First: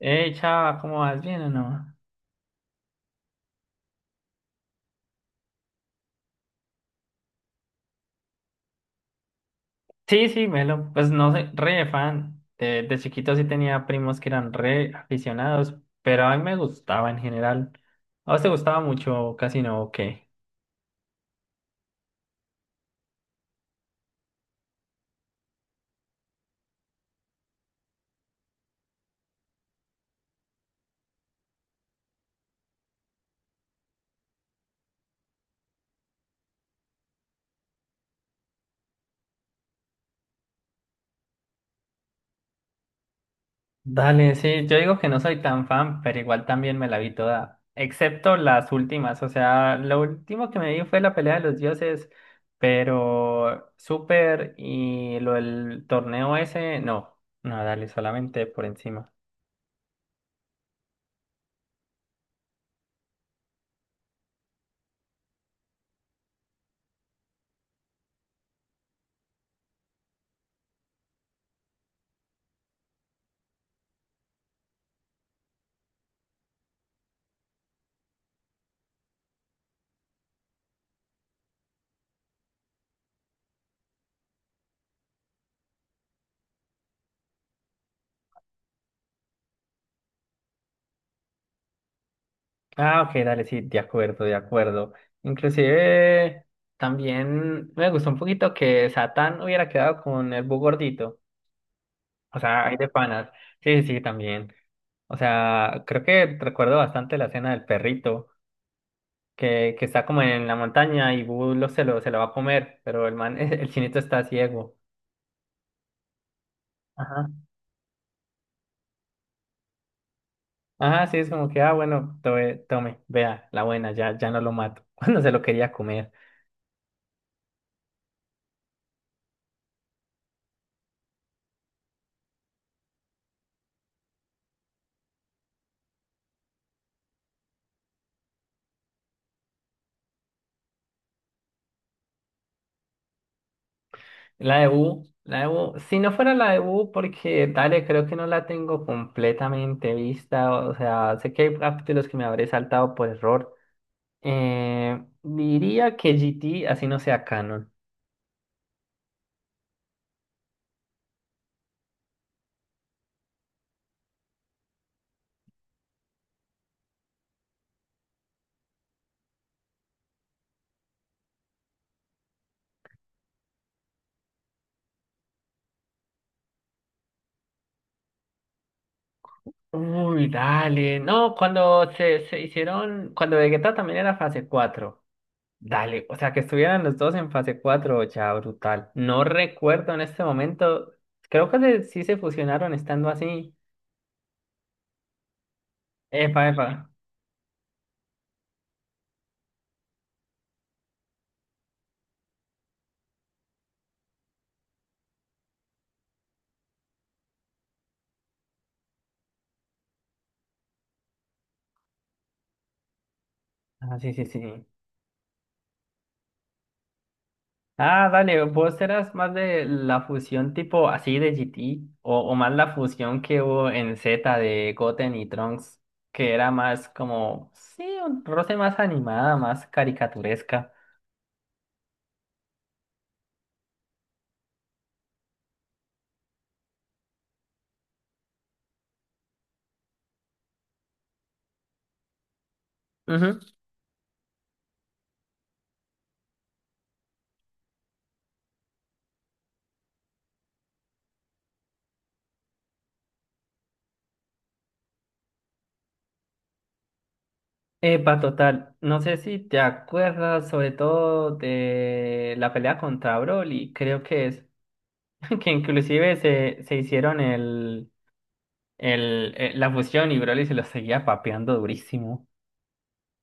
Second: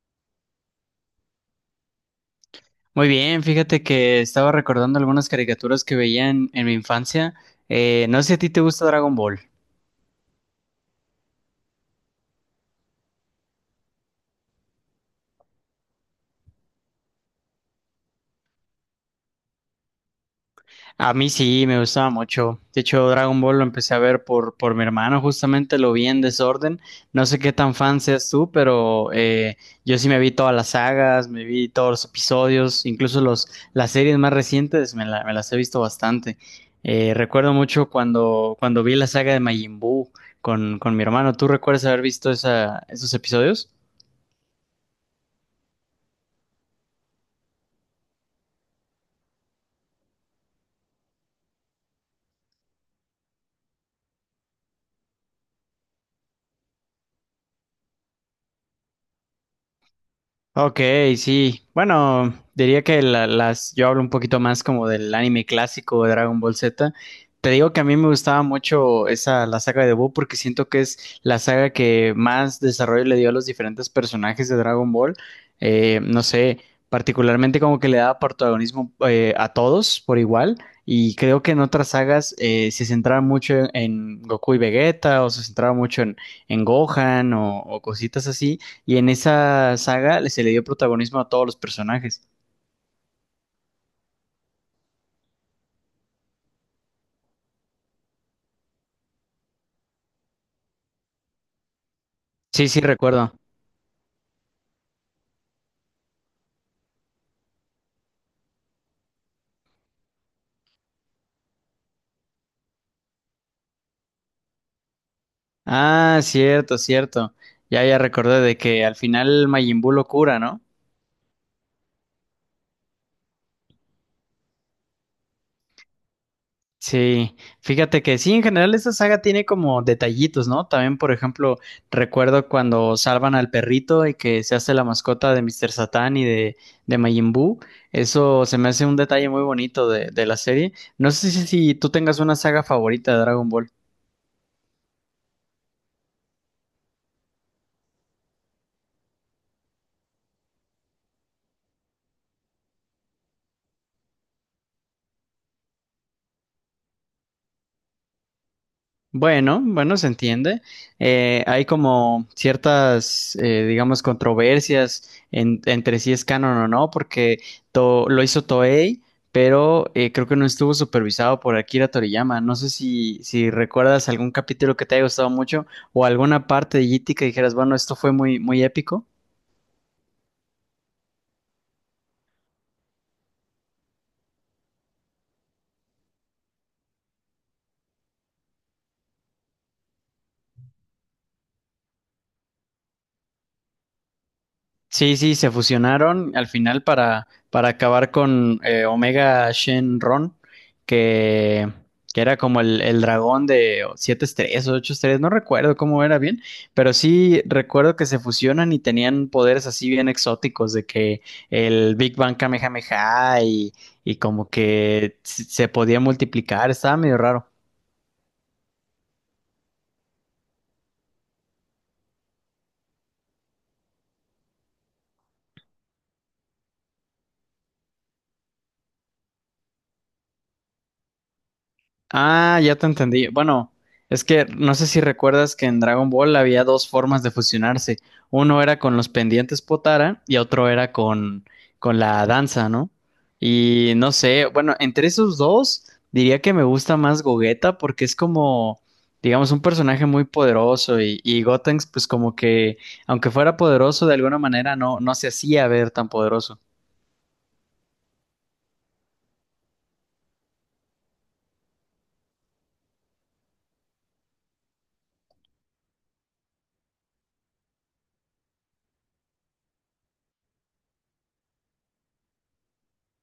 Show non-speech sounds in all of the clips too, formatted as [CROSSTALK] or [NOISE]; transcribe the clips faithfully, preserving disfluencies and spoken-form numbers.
Hey, chava, ¿cómo vas? ¿Bien o no? Muy bien, fíjate que estaba recordando algunas caricaturas que veía en, en mi infancia. Eh, no sé si a ti te gusta Dragon Ball. Sí, sí, Melo, pues no sé, re fan. De, de chiquito sí tenía primos que eran re aficionados, pero a mí me gustaba en general. ¿A vos te gustaba mucho Casino o qué? A mí sí, me gustaba mucho. De hecho, Dragon Ball lo empecé a ver por, por mi hermano, justamente lo vi en desorden. No sé qué tan fan seas tú, pero eh, yo sí me vi todas las sagas, me vi todos los episodios, incluso los, las series más recientes, me, la- me las he visto bastante. Eh, recuerdo mucho cuando, cuando vi la saga de Majin Buu con, con mi hermano. ¿Tú recuerdas haber visto esa, esos episodios? Dale, sí, yo digo que no soy tan fan, pero igual también me la vi toda, excepto las últimas. O sea, lo último que me vi fue la pelea de los dioses, pero Super y lo del torneo ese, no, no, dale, solamente por encima. Ok, sí. Bueno, diría que la- las, yo hablo un poquito más como del anime clásico de Dragon Ball Z. Te digo que a mí me gustaba mucho esa, la saga de Buu porque siento que es la saga que más desarrollo le dio a los diferentes personajes de Dragon Ball. Eh, no sé, particularmente como que le daba protagonismo eh, a todos por igual. Y creo que en otras sagas eh, se centraba mucho en, en Goku y Vegeta, o se centraba mucho en, en Gohan o o cositas así. Y en esa saga se le dio protagonismo a todos los personajes. Ah, ok, dale, sí, de acuerdo, de acuerdo. Inclusive también me gustó un poquito que Satán hubiera quedado con el Bu gordito. O sea, Sí, hay sí, de panas. recuerdo. Sí, sí, sí, también. O sea, creo que recuerdo bastante la escena del perrito que, que está como en la montaña y Bu lo, se lo, se lo va a comer, pero el man, [LAUGHS] el chinito está ciego. Ah, cierto, Ajá. cierto. Ya, ya recordé de que al final Majin Buu lo cura, ¿no? Ajá, sí, es como que, ah, bueno, tome, tome, vea, la buena, ya, ya no lo mato. [LAUGHS] Cuando se lo quería comer. Sí, fíjate que sí, en general esta saga tiene como detallitos, ¿no? También, por ejemplo, recuerdo cuando salvan al perrito y que se hace la mascota de mister Satan y de, de Majin Buu. Eso se me hace un detalle muy bonito de, de la serie. No sé si, si tú tengas una saga favorita de Dragon Ball. La de Wu, la de Wu. Si no fuera la de Wu, porque dale, creo que no la tengo completamente vista. O sea, sé que hay capítulos que me habré saltado por error. Eh, diría que G T, así no sea canon. Bueno, bueno, se entiende. Eh, hay como ciertas, eh, digamos, controversias en- entre si es canon o no, porque to- lo hizo Toei, pero eh, creo que no estuvo supervisado por Akira Toriyama. No sé si, si recuerdas algún capítulo que te haya gustado mucho o alguna parte de G T que dijeras, bueno, esto fue muy, muy épico. Uy, dale. No, cuando se, se hicieron, cuando Vegeta también era fase cuatro. Dale, o sea, que estuvieran los dos en fase cuatro ya brutal. No recuerdo en este momento. Creo que se- sí se fusionaron estando así. Sí, sí, se fusionaron Epa, al epa. final para, para acabar con eh, Omega Shenron, que, que era como el, el dragón de siete estrellas o ocho estrellas, no recuerdo cómo era bien, pero sí recuerdo que se fusionan y tenían poderes así bien exóticos, de que el Big Bang Kamehameha y, Ah, sí, y sí, sí. como que se se podía multiplicar, estaba medio raro. Ah, dale, vos eras más de la fusión tipo así de G T o, o más la fusión que hubo en Z de Goten y Trunks, que era más como, sí, un roce más animada, más caricaturesca. Ah, ya te entendí. Bueno, es que no sé si recuerdas que en Dragon Ball había dos formas de fusionarse. Uno era con los pendientes Potara y otro era con, con la danza, ¿no? Ujú. Y no sé, bueno, entre esos dos diría que me gusta más Gogeta porque es como, digamos, un personaje muy poderoso, y y Gotenks pues como que, aunque fuera poderoso de alguna manera, no, no se hacía ver tan poderoso. Epa, total, no sé si te acuerdas sobre todo de la pelea contra Broly, creo que es, [LAUGHS] que inclusive se, se hicieron el, el, eh, la fusión y Broly se lo seguía papeando durísimo.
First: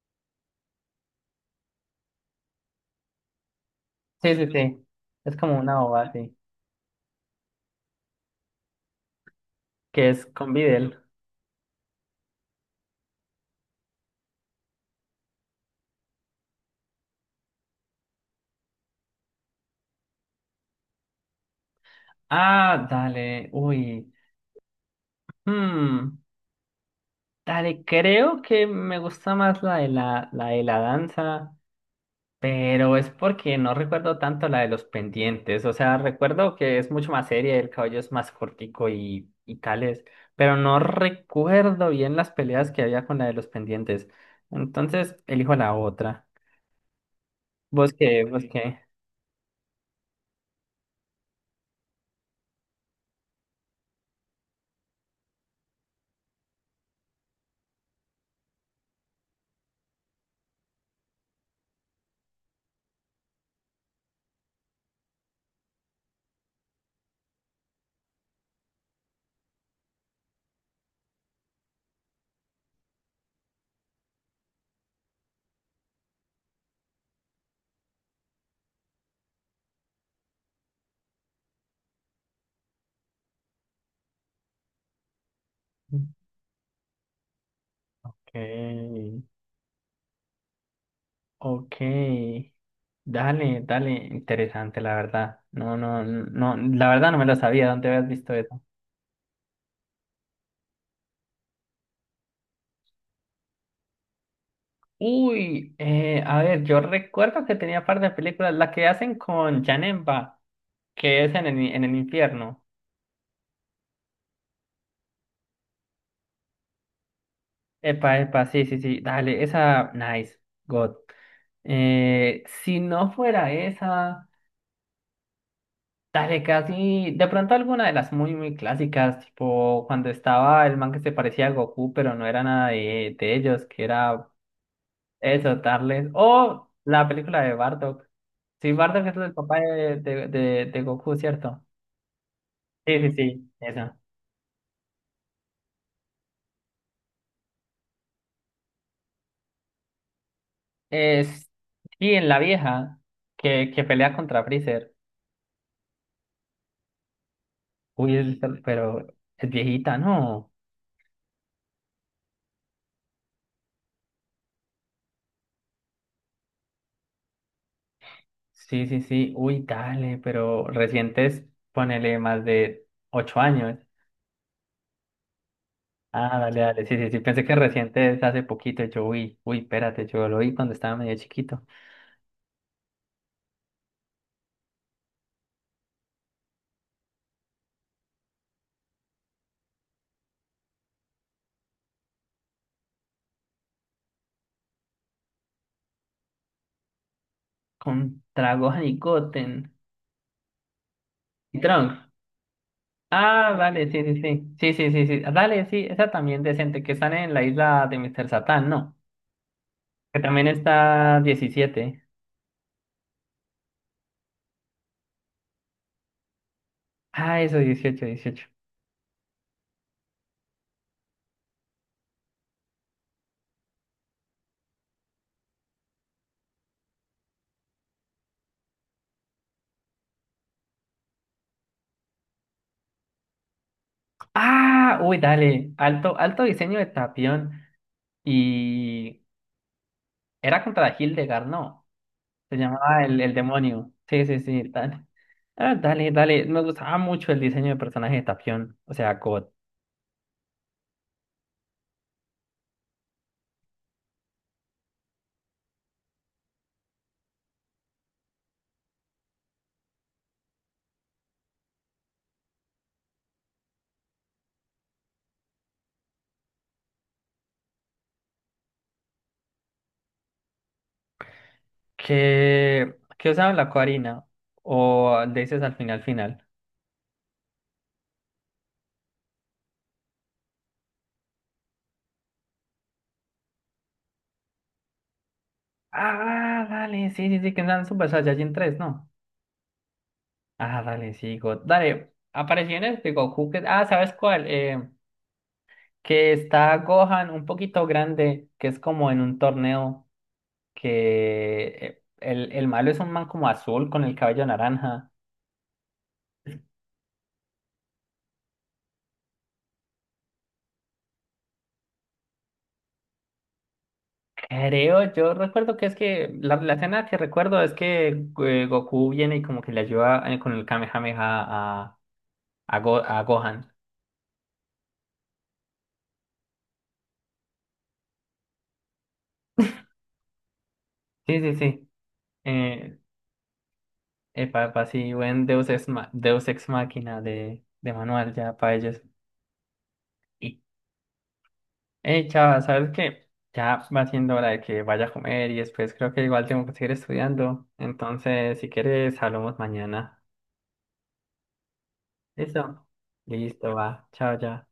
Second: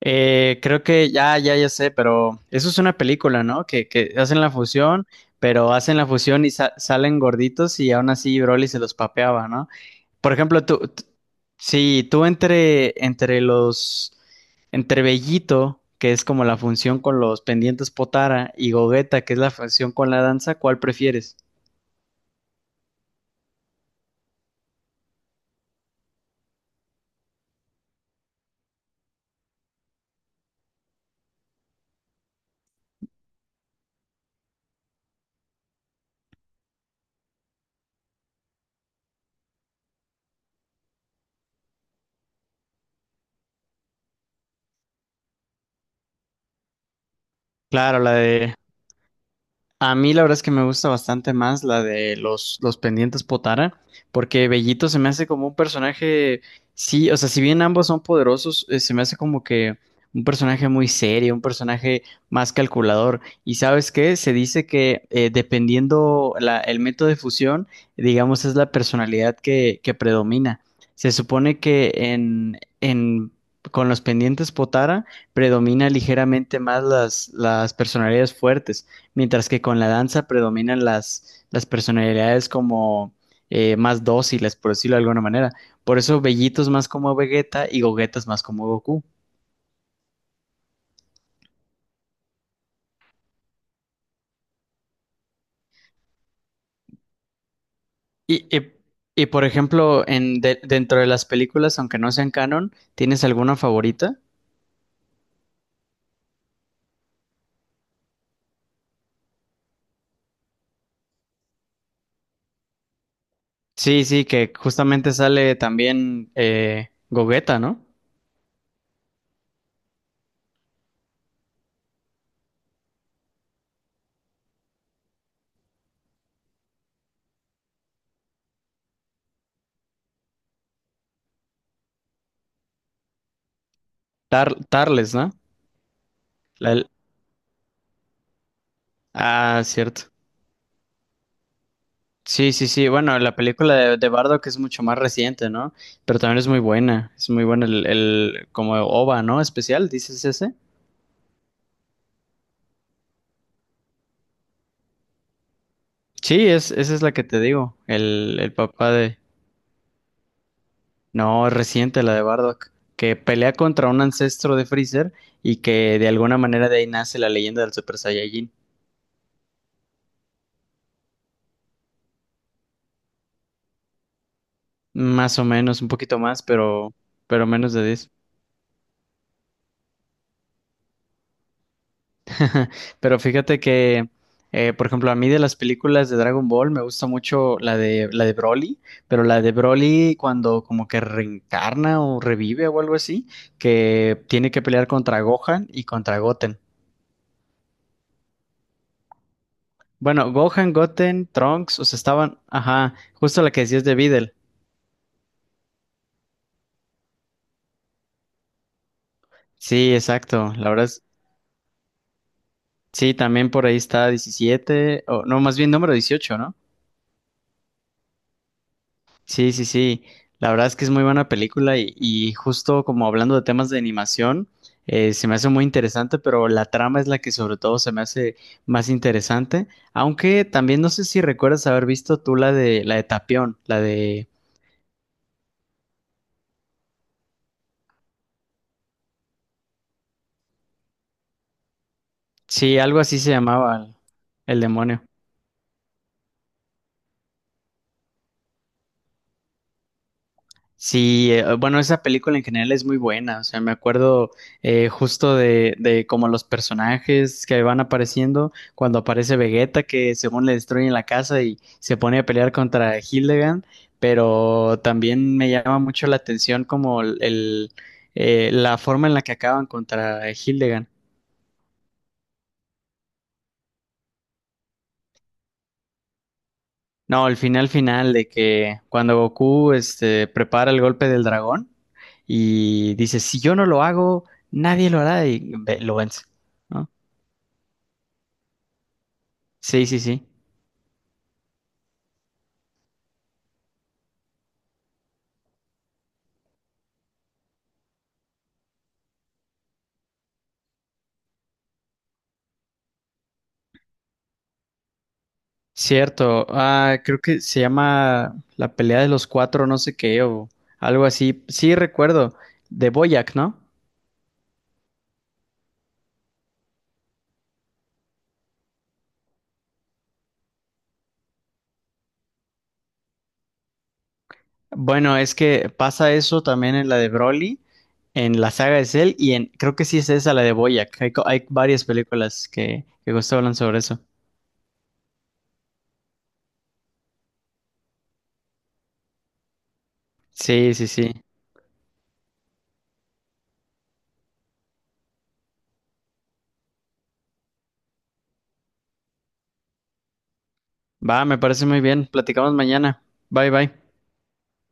Eh, creo que ya, ya, ya sé, pero eso es una película, ¿no? Que, que Sí, hacen sí, la sí, fusión, es como pero una hacen la bobada, sí. fusión y sa- salen gorditos y aún así Broly se los papeaba, ¿no? Que es Por con ejemplo, tú, Videl. t- si tú entre, entre los, entre Bellito, que es como la función con los pendientes Potara, y Gogeta, que es la función con la danza, ¿cuál prefieres? Ah, dale, uy. Hmm, Dale, creo que me gusta más la de la, la de la danza, pero es porque no recuerdo tanto la de los pendientes. O sea, recuerdo que es mucho más seria, el cabello es más cortico y, y tales, pero no recuerdo bien las peleas que había con la de los pendientes. Entonces, elijo la otra. ¿Vos Claro, la qué? ¿Vos de qué? A mí la verdad es que me gusta bastante más la de los, los pendientes Potara, porque Bellito se me hace como un personaje, sí, o sea, si bien ambos son poderosos, eh, se me hace como que un personaje muy serio, un personaje más calculador. Y ¿sabes qué? Se dice que eh, dependiendo la- el método de fusión, digamos, es la personalidad que, que predomina. Se supone que en, en, con los pendientes Potara predomina ligeramente más las, las personalidades fuertes, mientras que con la danza predominan las, las personalidades como eh, más dóciles, por decirlo de alguna manera. Por eso Bellito es más como Vegeta y Gogeta es Ok. más como Goku. Ok, dale, dale, interesante, la verdad. No, no, no, la verdad no me lo sabía. ¿Dónde habías visto Y, eso? y- y, por ejemplo, en, de- dentro de las películas, aunque no sean canon, ¿tienes alguna favorita? Uy, eh, a ver, yo recuerdo que tenía par de películas, la que hacen con Janemba, que es en el, en el infierno. Sí, sí, que justamente sale también eh, Gogeta, ¿no? Epa, epa, sí, sí, sí, dale, esa, nice, God. Eh, si no fuera esa, dale, casi, de pronto alguna de las muy, muy clásicas, tipo cuando estaba el man que se parecía a Goku, pero no era nada de, de ellos, que era. Tar- Tarles, ¿no? Eso, Tarles. O La- la película de Bardock. Sí, Bardock es el papá ah, de, cierto. de, de, de Goku, ¿cierto? Sí, sí, sí. Sí, sí, Bueno, la sí, película esa. de, de Bardock es mucho más reciente, ¿no? Pero también es muy buena. Es muy buena el, el como O V A, ¿no? Especial, ¿dices ese? Es, sí, en la vieja que, que pelea contra Freezer. Sí, es, esa es la que te digo. Uy, es- El, el papá pero de... es viejita, ¿no? No, es reciente la de Bardock. Que pelea contra un ancestro de Freezer y que de alguna manera de ahí nace la leyenda del Super Saiyajin. Sí, sí, sí. Uy, dale, pero recientes, ponele más de ocho años. Más o menos, un poquito Ah, más, dale, dale. pero, Sí, sí, sí. Pensé pero que menos de diez. recientes hace poquito. Yo, uy, uy, espérate, yo lo vi cuando estaba medio chiquito. [LAUGHS] Pero fíjate que, eh, por ejemplo, a mí de las películas de Dragon Ball me gusta mucho la de la de Broly, pero la de Broly cuando como que reencarna o revive o algo así, que tiene que pelear contra Gohan y contra Goten. Contra Gohan y Goten. Bueno, Gohan, Goten, Y Trunks, o sea, Trunks. estaban, ajá, justo la Ah, que decías dale, de sí, sí, Videl. sí. Sí, sí, sí, sí. Dale, sí, esa también decente, que están en la isla de míster Satán, ¿no? Sí, Que también exacto. La verdad es, está diecisiete. sí, también por ahí está diecisiete o no, más bien número dieciocho, ¿no? Ah, eso, dieciocho, dieciocho. Sí, sí, sí. La verdad es que es muy buena película, y, y justo como hablando de temas de animación, eh, se me hace muy interesante, pero la trama es la que sobre todo se me hace más interesante. Aunque también no sé si recuerdas haber visto tú la de la de Tapión, la de... Ah, uy, dale. Alto, alto diseño de Tapión. Y era contra Hildegard, ¿no? Se Sí, algo llamaba el, así se el llamaba demonio. el Sí, sí, el sí, dale. demonio. Ah, dale, dale. Me gustaba mucho el diseño de personaje de Tapión. O sea, God. Sí, eh, bueno, esa película en general es muy buena, o sea, me acuerdo eh, justo de, de como los personajes que van apareciendo, cuando aparece Vegeta que según le destruyen la casa y se pone a pelear contra Hildegard, pero también me llama mucho la atención como el, el, eh, la forma en la que acaban contra Hildegard. Que, que usaban la Coarina. O le dices al final, final. No, el final final de que cuando Goku este, prepara el golpe del dragón y dice, si yo no lo hago, nadie lo hará, y ve- lo vence, Ah, ¿no? dale, sí, sí, sí, que eran Super Saiyajin tres, ¿no? Sí, sí, sí. Ah, dale, sí, Go- dale, apariciones en este Goku que... Ah, ¿sabes cuál? Eh, que está Gohan un poquito grande, que es como en un torneo, que eh, el, el malo es un man como azul con el cabello naranja. Cierto. Ah, creo que se llama la pelea de los cuatro, no sé qué, o algo así. Sí, recuerdo, de Boyac, ¿no? Creo, yo recuerdo que es que la, la escena que recuerdo es que eh, Goku viene y como que le ayuda eh, con el Kamehameha a, a, Go- a Gohan. Bueno, es que pasa eso también en la de Broly, en la saga de Cell, y en, creo que sí es esa la de Boyac. Hay, co- Sí, hay sí, varias sí. películas que, Eh, que justo hablan sobre eso. Epa, epa, sí, buen Deus Ex, Ma- Deus Ex Máquina de, de manual ya para ellos. Y, Sí, sí, sí. hey, chava, ¿sabes qué? Ya va siendo hora de que vaya a comer y después creo que igual tengo que seguir estudiando. Entonces, si quieres, hablamos mañana. Va, me parece muy bien. Platicamos ¿Listo? mañana. Bye, Listo, bye. va. Chao, ya.